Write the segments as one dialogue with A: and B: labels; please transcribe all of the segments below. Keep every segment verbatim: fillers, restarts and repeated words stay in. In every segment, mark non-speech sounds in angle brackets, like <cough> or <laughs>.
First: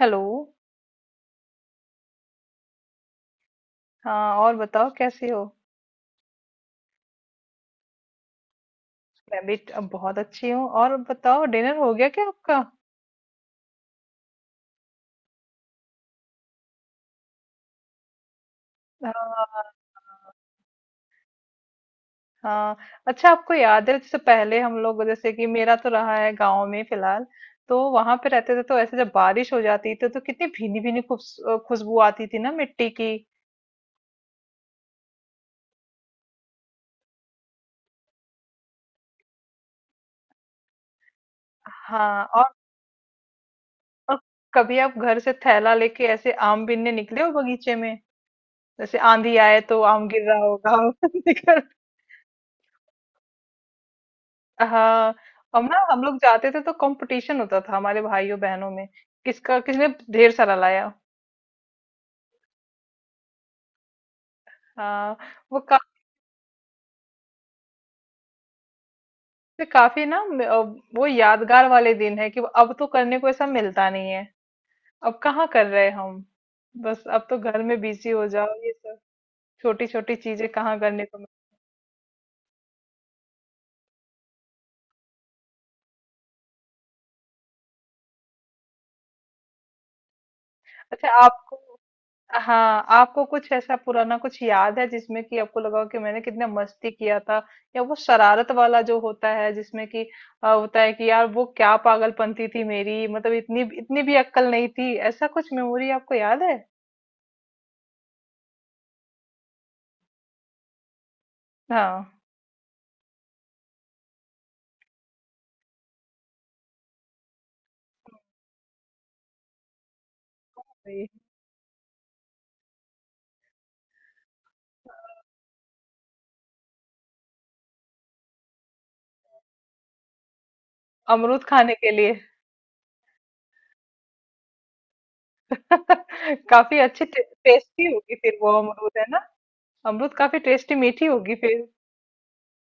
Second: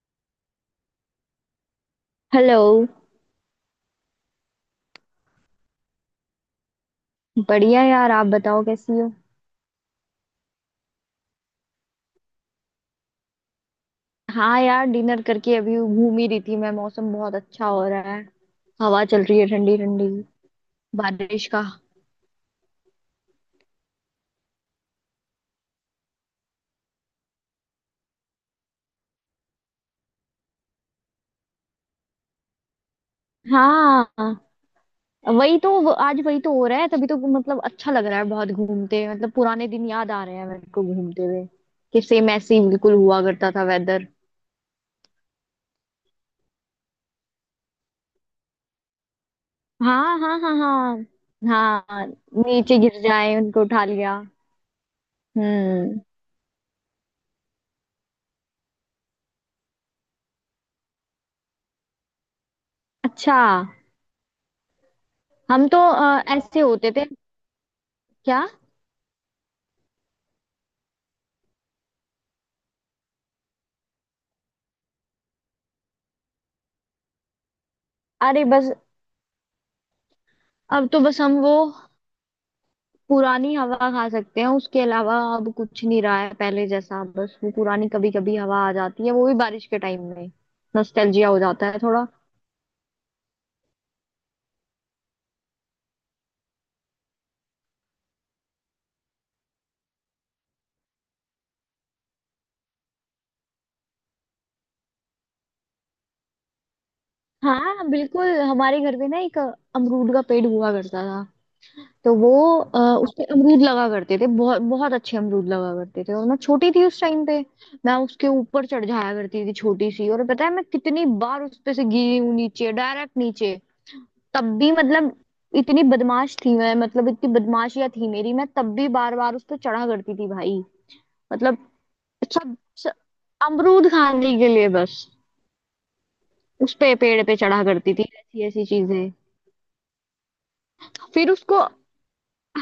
A: Hello.
B: Hello.
A: हाँ, और बताओ कैसी हो?
B: बढ़िया यार, आप बताओ कैसी हो।
A: मैं भी ट- बहुत अच्छी हूँ। और बताओ, डिनर हो गया क्या आपका?
B: हाँ यार, डिनर करके अभी घूम ही रही थी मैं। मौसम बहुत अच्छा हो रहा है। हवा चल रही है
A: हाँ।
B: ठंडी ठंडी। बारिश का।
A: हाँ। अच्छा, आपको याद है जैसे पहले हम लोग, जैसे कि मेरा तो रहा है गांव में फिलहाल, तो वहां पे रहते थे तो ऐसे जब बारिश हो जाती थी तो कितनी भीनी भीनी खुश- खुशबू आती थी ना मिट्टी की।
B: हाँ, वही तो वो- आज वही तो हो रहा है, तभी तो मतलब अच्छा लग रहा है बहुत घूमते, मतलब पुराने दिन याद आ रहे हैं मेरे को घूमते हुए। कि
A: हाँ।
B: सेम
A: और,
B: ऐसे ही बिल्कुल हुआ करता था वेदर।
A: और कभी आप घर से थैला लेके ऐसे आम बीनने निकले हो बगीचे में, जैसे आंधी आए तो आम
B: हाँ
A: गिर
B: हाँ
A: रहा
B: हाँ हाँ।
A: होगा। <laughs>
B: हाँ, नीचे गिर जाए उनको उठा लिया।
A: हाँ। हम ना,
B: हम्म।
A: हम लोग जाते थे तो कंपटीशन होता था हमारे भाइयों बहनों में किसका किसने ढेर सारा लाया।
B: अच्छा,
A: हाँ। वो
B: हम तो
A: काफी,
B: अ, ऐसे होते थे। क्या?
A: काफी ना म- अ, वो यादगार वाले दिन है कि अब तो करने को ऐसा मिलता नहीं है। अब कहाँ कर रहे हैं हम? बस अब तो घर में बिजी हो
B: अरे
A: जाओ ये
B: बस।
A: सब। छोटी छोटी चीजें कहाँ
B: अब तो
A: करने को
B: बस
A: मिल।
B: हम वो पुरानी हवा खा सकते हैं, उसके अलावा अब कुछ नहीं रहा है पहले जैसा। बस वो पुरानी कभी कभी हवा आ जाती है, वो भी बारिश के टाइम में।
A: अच्छा
B: नॉस्टैल्जिया हो
A: आपको।
B: जाता है थोड़ा।
A: हाँ, आपको कुछ ऐसा पुराना कुछ याद है जिसमें कि आपको लगा हो कि मैंने कितना मस्ती किया था, या वो शरारत वाला जो होता है जिसमें कि अ, होता है कि यार वो क्या पागलपंती थी मेरी, मतलब इतनी इतनी भी अक्कल नहीं थी, ऐसा कुछ मेमोरी आपको याद है?
B: हाँ बिल्कुल, हमारे घर पे ना एक अमरूद का पेड़ हुआ करता था।
A: हाँ।
B: तो वो आ, उस पे अमरूद लगा करते थे, बहुत बहुत अच्छे अमरूद लगा करते थे, और मैं छोटी थी उस टाइम पे। मैं उसके ऊपर चढ़ जाया करती थी छोटी सी, और पता है मैं कितनी
A: अरे!
B: बार उस पे से गिरी हूँ नीचे, डायरेक्ट नीचे। तब भी मतलब इतनी बदमाश थी मैं, मतलब इतनी बदमाशियां थी मेरी, मैं तब भी बार बार उस पर चढ़ा करती थी भाई।
A: अमरूद
B: मतलब
A: खाने के लिए।
B: सब, सब अमरूद खाने के लिए बस।
A: <laughs>
B: उस
A: काफी
B: पे
A: अच्छी टे,
B: पेड़ पे चढ़ा
A: टेस्टी
B: करती थी,
A: होगी फिर
B: ऐसी
A: वो
B: ऐसी
A: अमरूद, है
B: चीजें।
A: ना? अमरूद काफी टेस्टी मीठी
B: फिर
A: होगी
B: उसको।
A: फिर।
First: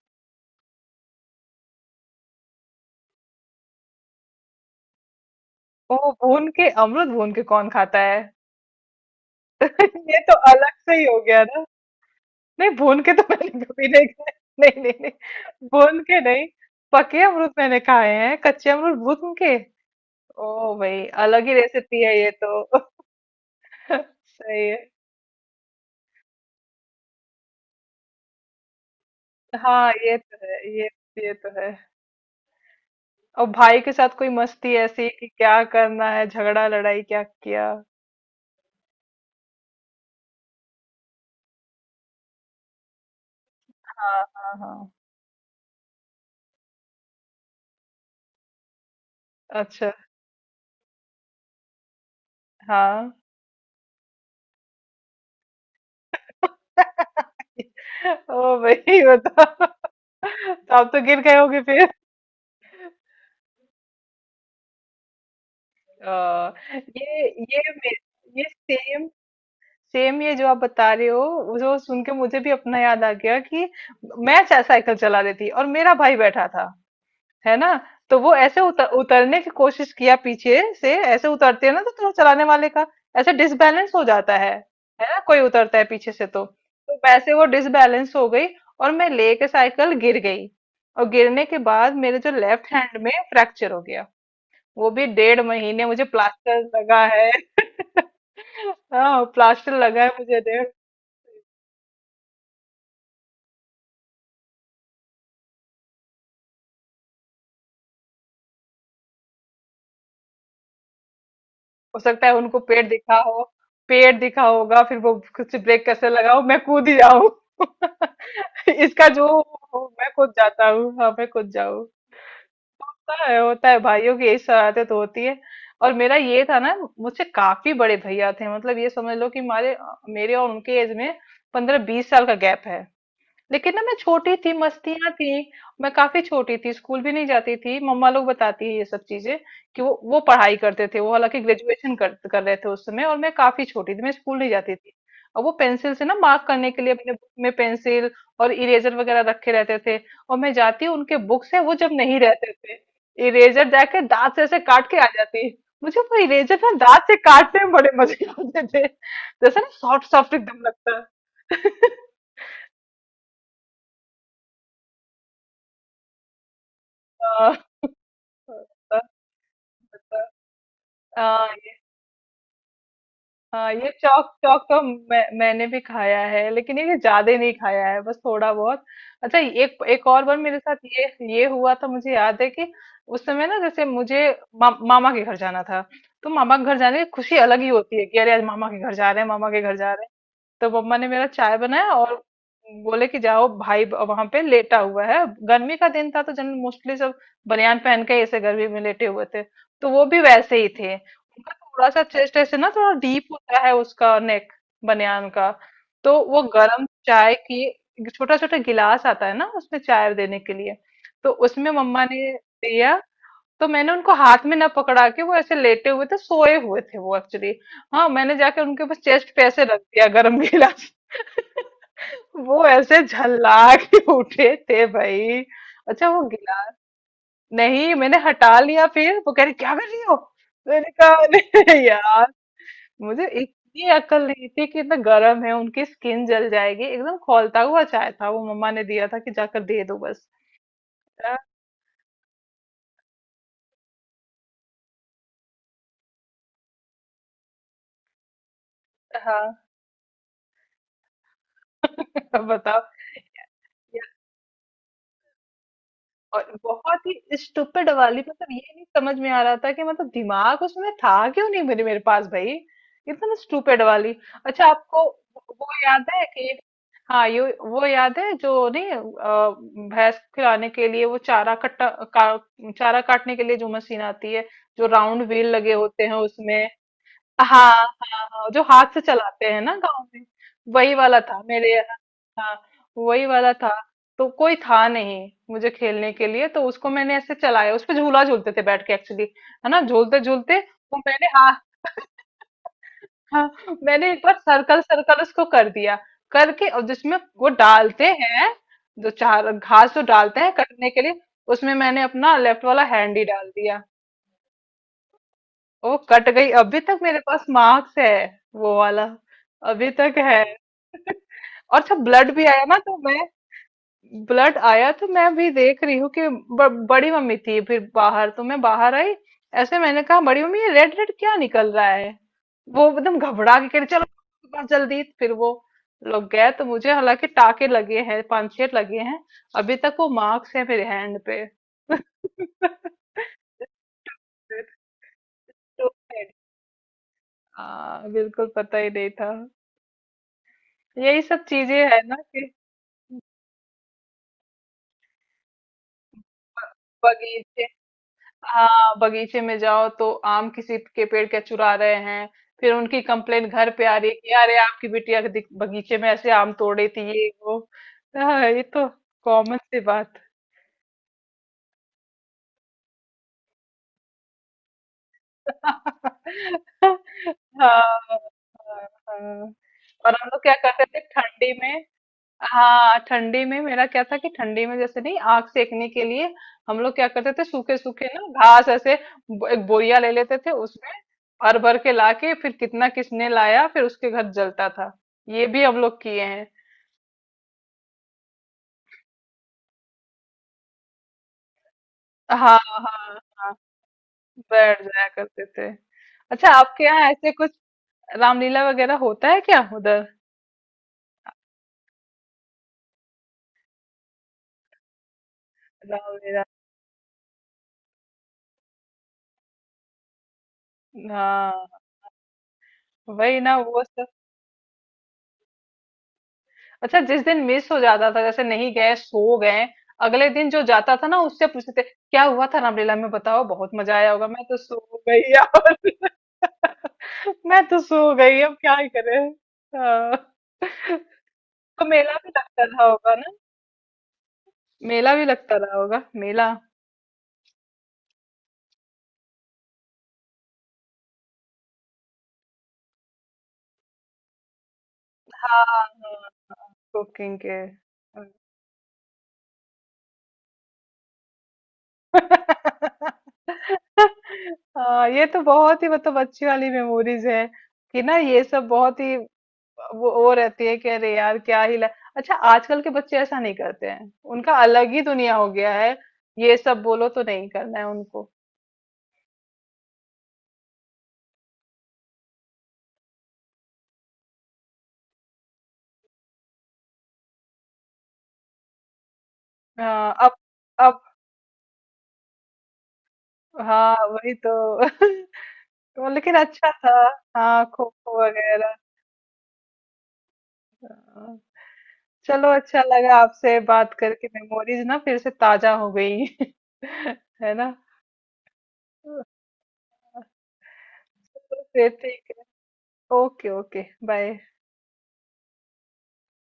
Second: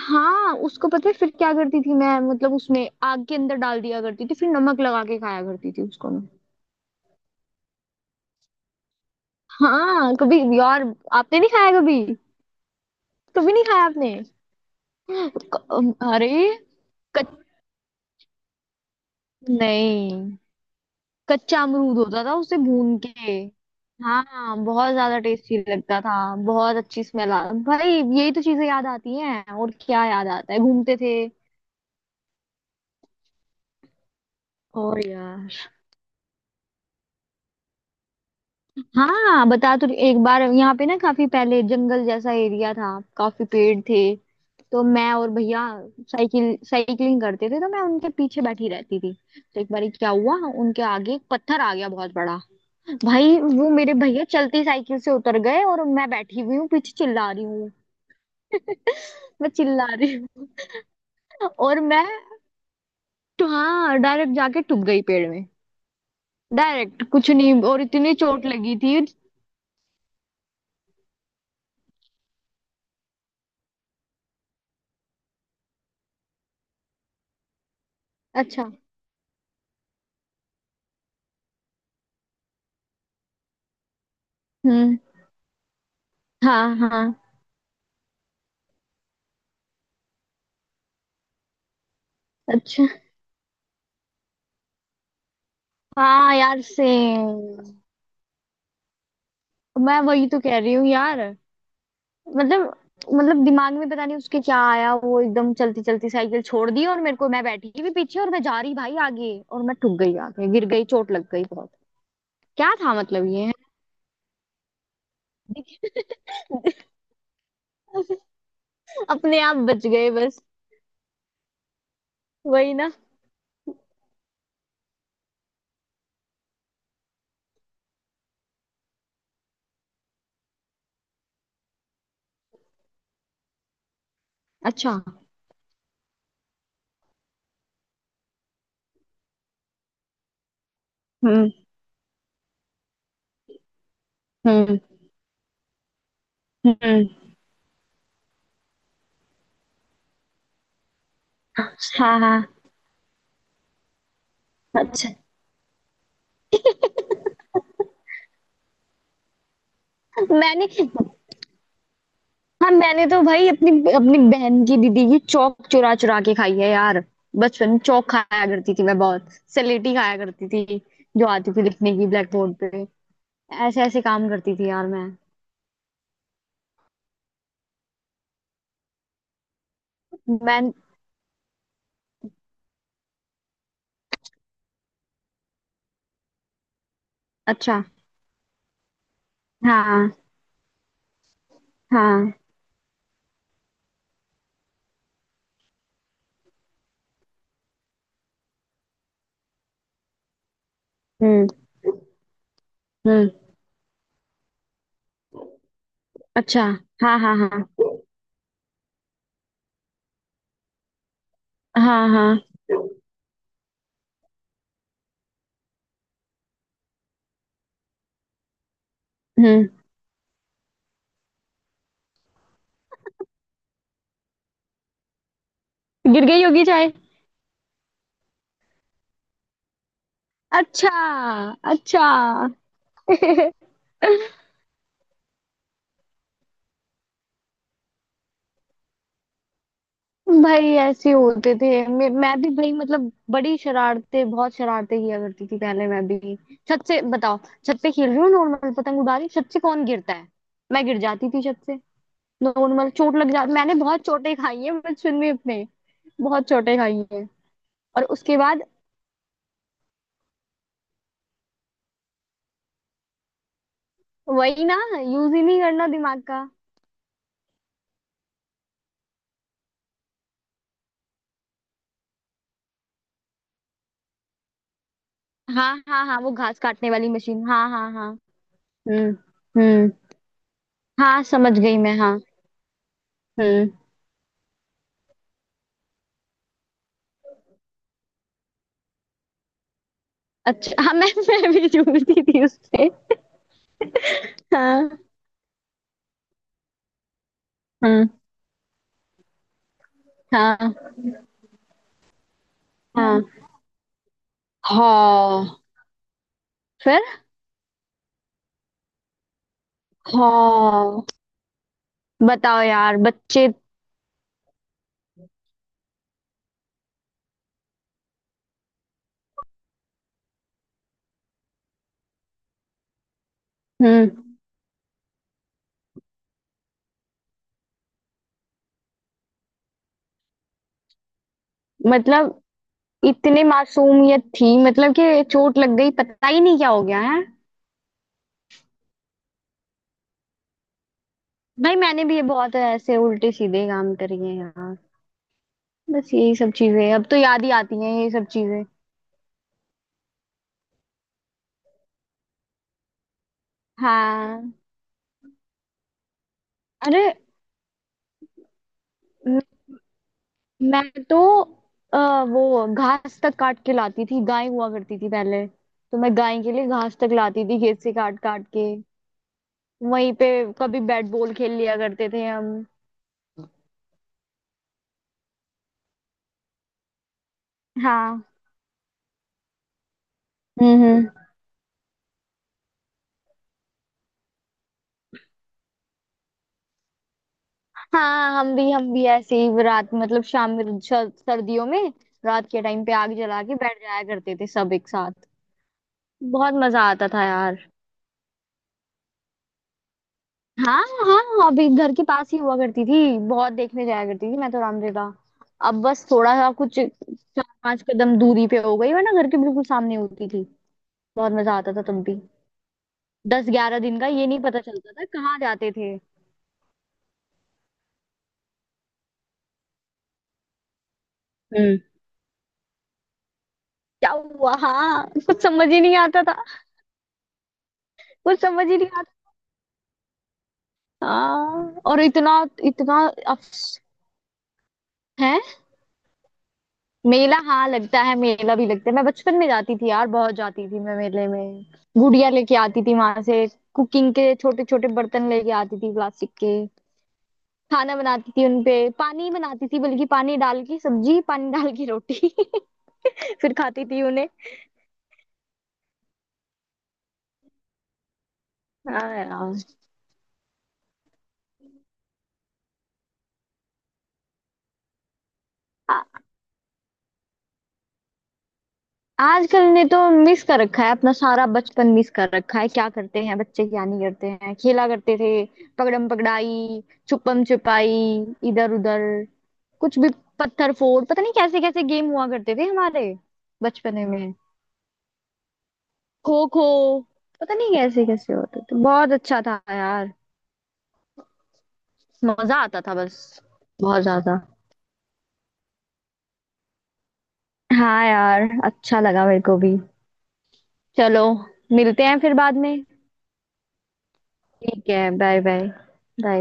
B: हाँ, उसको पता है फिर क्या करती थी मैं? मतलब उसमें आग के अंदर डाल दिया करती थी, फिर नमक लगा के खाया करती थी उसको
A: ओह
B: मैं।
A: भून के? अमरूद भून के कौन खाता है? <laughs>
B: हाँ
A: ये तो
B: कभी
A: अलग
B: यार।
A: से ही हो
B: आपने
A: गया।
B: नहीं खाया कभी?
A: नहीं, भून के तो मैंने
B: कभी नहीं खाया
A: कभी नहीं
B: आपने?
A: खाए। <laughs> नहीं नहीं नहीं,
B: क-
A: भून के
B: अरे।
A: नहीं। पके
B: कच
A: अमरूद मैंने खाए हैं, कच्चे अमरूद भून के?
B: नहीं,
A: ओ भाई, अलग ही
B: कच्चा अमरूद
A: रेसिपी है
B: होता
A: ये
B: था उसे
A: तो। <laughs>
B: भून के। हाँ,
A: सही है।
B: बहुत ज्यादा टेस्टी लगता था। बहुत अच्छी स्मेल आ। भाई। यही तो चीजें याद आती हैं, और
A: हाँ,
B: क्या
A: ये
B: याद
A: तो
B: आता
A: है।
B: है?
A: ये
B: घूमते थे।
A: ये तो है। और भाई के साथ कोई मस्ती
B: और
A: ऐसी कि
B: यार।
A: क्या करना है, झगड़ा लड़ाई क्या किया?
B: हाँ, बता तो रही- एक बार यहाँ पे ना काफी पहले जंगल जैसा एरिया था, काफी पेड़ थे।
A: हाँ हाँ
B: तो
A: हाँ।
B: मैं और भैया साइकिल साइकिलिंग करते थे, तो मैं उनके पीछे बैठी रहती थी। तो एक बार
A: अच्छा।
B: क्या हुआ, उनके आगे एक पत्थर आ गया बहुत बड़ा।
A: हाँ।
B: भाई वो मेरे भैया चलती साइकिल से उतर गए, और मैं बैठी हुई हूँ पीछे, चिल्ला रही हूँ।
A: <laughs> ओ भाई
B: मैं
A: बताओ।
B: चिल्ला रही
A: <laughs>
B: हूँ,
A: तो आप तो गिर गए होगे
B: और
A: फिर?
B: मैं। तो हाँ, डायरेक्ट जाके टूट गई पेड़ में।
A: अ,
B: डायरेक्ट
A: ये
B: कुछ नहीं,
A: ये
B: और
A: मे-
B: इतनी
A: ये
B: चोट लगी थी।
A: सेम, सेम ये जो आप बता रहे हो, वो जो सुन के मुझे भी अपना याद आ गया कि मैं चा- साइकिल चला रही थी और मेरा भाई बैठा था, है ना? तो वो ऐसे
B: अच्छा।
A: उतर, उतरने की कोशिश किया, पीछे से ऐसे उतरते हैं ना तो थोड़ा चलाने वाले का ऐसे डिसबैलेंस हो जाता है
B: हम्म।
A: है ना? कोई उतरता है पीछे से तो
B: हाँ
A: तो
B: हाँ।
A: वैसे वो डिसबैलेंस हो गई, और मैं लेके साइकिल गिर गई। और गिरने के बाद मेरे जो लेफ्ट
B: अच्छा।
A: हैंड में फ्रैक्चर हो गया, वो भी डेढ़ महीने मुझे
B: हाँ
A: प्लास्टर
B: यार,
A: लगा है।
B: सेम।
A: <laughs> हाँ, प्लास्टर
B: मैं
A: लगा है
B: वही
A: मुझे
B: तो कह
A: डेढ़।
B: रही हूँ यार, मतलब मतलब दिमाग में पता नहीं उसके क्या आया, वो एकदम चलती चलती साइकिल छोड़ दी, और मेरे को मैं बैठी भी पीछे, और मैं जा रही भाई आगे, और मैं ठुक गई आगे, गिर गई, चोट लग गई बहुत।
A: हो सकता है उनको
B: क्या
A: पेड़
B: था
A: दिखा
B: मतलब
A: हो।
B: ये।
A: पेड़ दिखा होगा फिर वो कुछ, ब्रेक कैसे लगाओ, मैं कूद ही जाऊं। <laughs> इसका जो,
B: अपने आप बच गए
A: मैं कूद
B: बस।
A: जाता हूँ, हाँ, मैं कूद जाऊं।
B: वही ना।
A: होता है, होता है, भाइयों की यही शरारतें तो होती है। और मेरा ये था ना, मुझसे काफी बड़े भैया थे, मतलब ये समझ लो कि हमारे, मेरे और उनके एज में पंद्रह बीस साल का गैप है। लेकिन ना, मैं छोटी थी,
B: अच्छा।
A: मस्तियां थी। मैं काफी छोटी थी, स्कूल भी नहीं जाती थी, मम्मा लोग बताती है ये सब चीजें कि वो वो पढ़ाई करते थे, वो हालांकि
B: हम्म।
A: ग्रेजुएशन कर, कर रहे थे उस समय, और मैं काफी छोटी थी, मैं स्कूल नहीं जाती
B: हम्म।
A: थी। और वो पेंसिल से ना मार्क करने के लिए
B: हम्म।
A: अपने बुक में पेंसिल और इरेजर वगैरह रखे रहते थे। और मैं जाती उनके बुक से,
B: हाँ
A: वो जब
B: हाँ
A: नहीं
B: हाँ।
A: रहते थे, इरेजर जाके दांत से ऐसे काट के आ
B: अच्छा।
A: जाती। मुझे वो इरेजर ना दांत से काटने में बड़े मजे आते थे, जैसे ना सॉफ्ट सॉफ्ट एकदम
B: मैंने
A: लगता है। <laughs>
B: हाँ, मैंने तो भाई अपनी अपनी बहन की, दीदी की चौक चुरा चुरा के खाई है यार।
A: हाँ।
B: बचपन में चौक खाया करती थी मैं, बहुत स्लेटी खाया करती थी। जो
A: आ,
B: आती थी लिखने की ब्लैक बोर्ड पे।
A: आ,
B: ऐसे
A: ये
B: ऐसे
A: चौक
B: काम करती
A: चौक
B: थी
A: तो
B: यार मैं।
A: मैं, मैंने भी खाया है, लेकिन ये ज्यादा नहीं खाया है, बस थोड़ा बहुत। अच्छा एक एक और बार मेरे
B: मैं
A: साथ ये ये हुआ था, मुझे याद है कि उस समय ना जैसे मुझे मा, मामा के घर जाना था। तो मामा के घर जाने की खुशी अलग ही
B: अच्छा।
A: होती है कि अरे आज मामा के घर जा रहे हैं, मामा के घर जा रहे हैं।
B: हाँ
A: तो मम्मा ने मेरा चाय बनाया और
B: हाँ।
A: बोले कि जाओ भाई वहां पे लेटा हुआ है। गर्मी का दिन था तो जन मोस्टली सब बनियान पहन के ऐसे गर्मी में लेटे हुए थे। तो वो भी वैसे ही थे।
B: हम्म।
A: उनका थोड़ा सा चेस्ट ऐसे ना, थोड़ा डीप
B: हम्म।
A: होता है उसका नेक, बनियान का। तो वो
B: अच्छा।
A: गर्म
B: हाँ
A: चाय
B: हाँ हाँ।
A: की छोटा छोटा गिलास आता है ना उसमें चाय देने के लिए, तो उसमें मम्मा
B: हाँ
A: ने
B: हाँ।
A: दिया। तो मैंने उनको हाथ में ना पकड़ा के, वो ऐसे लेटे हुए थे सोए हुए थे वो एक्चुअली, हाँ, मैंने जाके उनके ऊपर चेस्ट पे ऐसे
B: हम्म।
A: रख दिया गर्म गिलास। <laughs> वो ऐसे झल्ला के उठे थे भाई। अच्छा वो
B: गिर गई होगी
A: गिलास?
B: चाय?
A: नहीं, मैंने हटा लिया। फिर वो कह रही क्या कर रही हो? मैंने
B: अच्छा।
A: कहा "अरे
B: अच्छा।
A: यार, मुझे
B: <laughs>
A: इतनी अकल नहीं थी कि इतना गर्म है, उनकी स्किन जल जाएगी, एकदम खौलता हुआ चाय था, वो मम्मा ने दिया था कि जाकर दे दो बस।"
B: भाई ऐसे
A: अ,
B: होते थे। मैं, मैं भी भाई, मतलब बड़ी शरारतें, बहुत शरारतें किया करती थी पहले मैं भी। छत से बताओ। छत पे खेल रही हूँ नॉर्मल, पतंग उड़ा रही,
A: हाँ।
B: छत से कौन गिरता है? मैं गिर जाती थी छत से।
A: <laughs> बताओ।
B: नॉर्मल चोट लग जाती, मैंने बहुत चोटें खाई है बचपन में अपने। बहुत
A: और
B: चोटें खाई
A: बहुत
B: है।
A: ही स्टूपिड
B: और
A: वाली,
B: उसके
A: मतलब ये
B: बाद।
A: नहीं समझ में आ रहा था, कि मतलब दिमाग उसमें था क्यों नहीं, मेरे मेरे पास भाई। एकदम स्टूपिड वाली।
B: वही
A: अच्छा
B: ना,
A: आपको
B: यूज ही नहीं
A: वो
B: करना
A: याद
B: दिमाग
A: है
B: का।
A: कि हाँ, ये वो याद है जो नहीं, अ, भैंस को खिलाने के लिए वो चारा कट्टा, का, चारा काटने के लिए जो मशीन आती है जो राउंड व्हील लगे
B: हाँ
A: होते
B: हाँ
A: हैं
B: हाँ, वो घास
A: उसमें।
B: काटने वाली मशीन।
A: हाँ
B: हाँ हाँ हाँ।
A: हाँ हाँ, जो हाथ से
B: हम्म।
A: चलाते हैं ना
B: हम्म।
A: गांव में। वही वाला
B: हाँ,
A: था
B: समझ
A: मेरे
B: गई
A: यहाँ।
B: मैं। हाँ।
A: हाँ, वही वाला था।
B: हम्म।
A: तो कोई था नहीं मुझे खेलने के लिए, तो उसको मैंने ऐसे चलाया, उस पे झूला झूलते थे बैठ के एक्चुअली, है ना, झूलते झूलते
B: अच्छा, हाँ,
A: वो
B: मैं
A: मैंने,
B: मैं
A: हाँ।
B: भी
A: <laughs>
B: जूझती थी उससे।
A: हाँ। मैंने एक बार सर्कल
B: हाँ।
A: सर्कल उसको कर दिया करके, और जिसमें वो डालते
B: हम्म।
A: हैं, जो चार घास जो डालते हैं कटने
B: हाँ
A: के लिए, उसमें मैंने अपना लेफ्ट वाला
B: हाँ।
A: हैंड ही
B: हम्म।
A: डाल दिया।
B: हाँ।
A: ओ, कट गई! अभी तक
B: फिर।
A: मेरे पास मार्क्स है वो वाला, अभी तक है।
B: हाँ।
A: <laughs> और जब ब्लड भी
B: बताओ
A: आया ना तो
B: यार,
A: मैं,
B: बच्चे।
A: ब्लड आया तो मैं भी देख रही हूँ कि ब, बड़ी मम्मी थी फिर बाहर, तो मैं बाहर आई, ऐसे मैंने कहा बड़ी मम्मी ये रेड रेड क्या निकल रहा है। वो एकदम घबरा के कह रही चलो
B: हम्म।
A: डॉक्टर के पास जल्दी, फिर वो लोग गए तो मुझे हालांकि टाके लगे हैं, पांच छह लगे हैं। अभी तक वो मार्क्स है मेरे हैंड पे। <laughs>
B: मतलब इतने मासूमियत थी, मतलब कि चोट लग गई,
A: तो
B: पता ही नहीं क्या हो गया है।
A: हाँ, बिल्कुल पता ही नहीं था। यही सब चीजें
B: भाई
A: है
B: मैंने भी
A: ना
B: ये
A: कि
B: बहुत ऐसे उल्टे सीधे काम करे हैं यार। बस यही सब
A: ब-
B: चीजें अब तो याद ही
A: बगीचे,
B: आती हैं, ये सब चीजें।
A: हाँ, बगीचे में जाओ तो आम किसी के पेड़ के चुरा रहे हैं, फिर उनकी कंप्लेन घर पे आ रही है कि
B: हाँ,
A: अरे आपकी बिटिया के दिख- बगीचे में ऐसे आम तोड़ रही
B: अरे।
A: थी, ये वो। हाँ, ये तो
B: म-
A: कॉमन सी बात।
B: मैं तो आ, वो घास तक काट के लाती थी, गाय हुआ करती थी पहले,
A: <laughs>
B: तो मैं गाय के लिए घास
A: हाँ
B: तक लाती थी खेत से
A: हाँ
B: काट काट के।
A: हाँ।
B: वहीं
A: और
B: पे।
A: हम लोग क्या
B: कभी
A: करते थे
B: बैट बॉल
A: ठंडी
B: खेल लिया
A: में?
B: करते थे हम।
A: हाँ, ठंडी में मेरा क्या था कि ठंडी में जैसे नहीं आग सेकने के लिए हम लोग क्या करते थे, सूखे सूखे ना
B: हाँ।
A: घास ऐसे ब- एक बोरिया ले लेते थे उसमें,
B: हम्म।
A: भर भर के लाके फिर कितना किसने लाया, फिर उसके घर जलता था। ये भी हम लोग किए हैं।
B: हाँ, हम भी हम भी ऐसे ही रात, मतलब शाम में, श- सर्दियों में रात
A: हाँ
B: के टाइम पे आग
A: हाँ
B: जला
A: हाँ,
B: के बैठ जाया करते थे सब
A: बैठ
B: एक
A: जाया
B: साथ।
A: करते थे। अच्छा
B: बहुत मजा
A: आपके
B: आता
A: यहाँ
B: था
A: ऐसे कुछ
B: यार।
A: रामलीला वगैरह होता है क्या उधर?
B: हाँ हाँ, अभी घर के पास ही हुआ करती थी, बहुत देखने जाया करती थी मैं तो रामलीला। अब बस थोड़ा
A: रामलीला,
B: सा कुछ चार पांच कदम दूरी पे हो गई, वरना घर के बिल्कुल सामने होती थी। बहुत मजा
A: हाँ।
B: आता था तब भी।
A: वही
B: दस
A: ना
B: ग्यारह
A: वो।
B: दिन का, ये नहीं पता चलता था कहाँ जाते थे।
A: अच्छा, जिस दिन मिस हो जाता था जैसे नहीं गए, सो गए, अगले दिन जो जाता था ना उससे पूछते थे क्या हुआ था रामलीला में, बताओ बहुत मजा
B: क्या
A: आया होगा, मैं
B: हुआ?
A: तो सो
B: हाँ,
A: गई
B: कुछ समझ
A: यार।
B: ही नहीं आता था।
A: <laughs> मैं तो सो गई,
B: कुछ
A: अब
B: समझ
A: क्या
B: ही
A: ही
B: नहीं
A: करें।
B: आता।
A: हाँ।
B: हाँ।
A: तो
B: और
A: मेला भी
B: इतना
A: लगता रहा
B: इतना
A: होगा ना?
B: अफस
A: मेला भी
B: है।
A: लगता रहा होगा, मेला
B: मेला, हाँ लगता है, मेला भी लगता है। मैं बचपन में जाती थी यार, बहुत जाती थी मैं मेले में। गुड़िया लेके आती थी वहां से। कुकिंग के छोटे छोटे बर्तन लेके
A: हाँ।
B: आती थी
A: हाँ,
B: प्लास्टिक के।
A: कुकिंग के,
B: खाना
A: हाँ।
B: बनाती थी उनपे। पानी बनाती थी, बल्कि पानी डाल के सब्जी, पानी डाल के रोटी।
A: <laughs>
B: <laughs> फिर खाती थी उन्हें।
A: हाँ, ये तो बहुत ही मतलब अच्छी वाली मेमोरीज है कि ना, ये सब बहुत
B: हाँ
A: ही
B: यार।
A: वो वो रहती है कि अरे यार क्या ही ला। अच्छा आजकल के बच्चे ऐसा नहीं करते हैं, उनका अलग ही दुनिया हो गया है, ये सब बोलो तो नहीं करना है उनको।
B: आजकल ने तो मिस कर रखा है, अपना सारा बचपन मिस कर रखा है। क्या करते हैं बच्चे, क्या नहीं करते हैं। खेला करते थे। पकड़म पकड़ाई। छुपम छुपाई। इधर उधर। कुछ भी।
A: हाँ। अब
B: पत्थर
A: अब
B: फोड़, पता नहीं कैसे कैसे गेम हुआ करते थे हमारे
A: हाँ,
B: बचपन में।
A: वही तो। <laughs> तो लेकिन
B: खो खो।
A: अच्छा था।
B: पता
A: हाँ,
B: नहीं
A: खो
B: कैसे
A: खो
B: कैसे होते
A: वगैरह।
B: थे, बहुत अच्छा था यार।
A: हाँ। चलो,
B: मजा आता
A: अच्छा
B: था
A: लगा
B: बस।
A: आपसे बात
B: बहुत
A: करके,
B: ज्यादा।
A: मेमोरीज ना फिर से ताजा हो गई। <laughs> है ना?
B: हाँ यार, अच्छा लगा मेरे को भी।
A: चलो,
B: चलो।
A: फिर
B: मिलते हैं फिर
A: ठीक
B: बाद में।
A: है। Okay, okay, bye.
B: ठीक है, बाय बाय। बाय।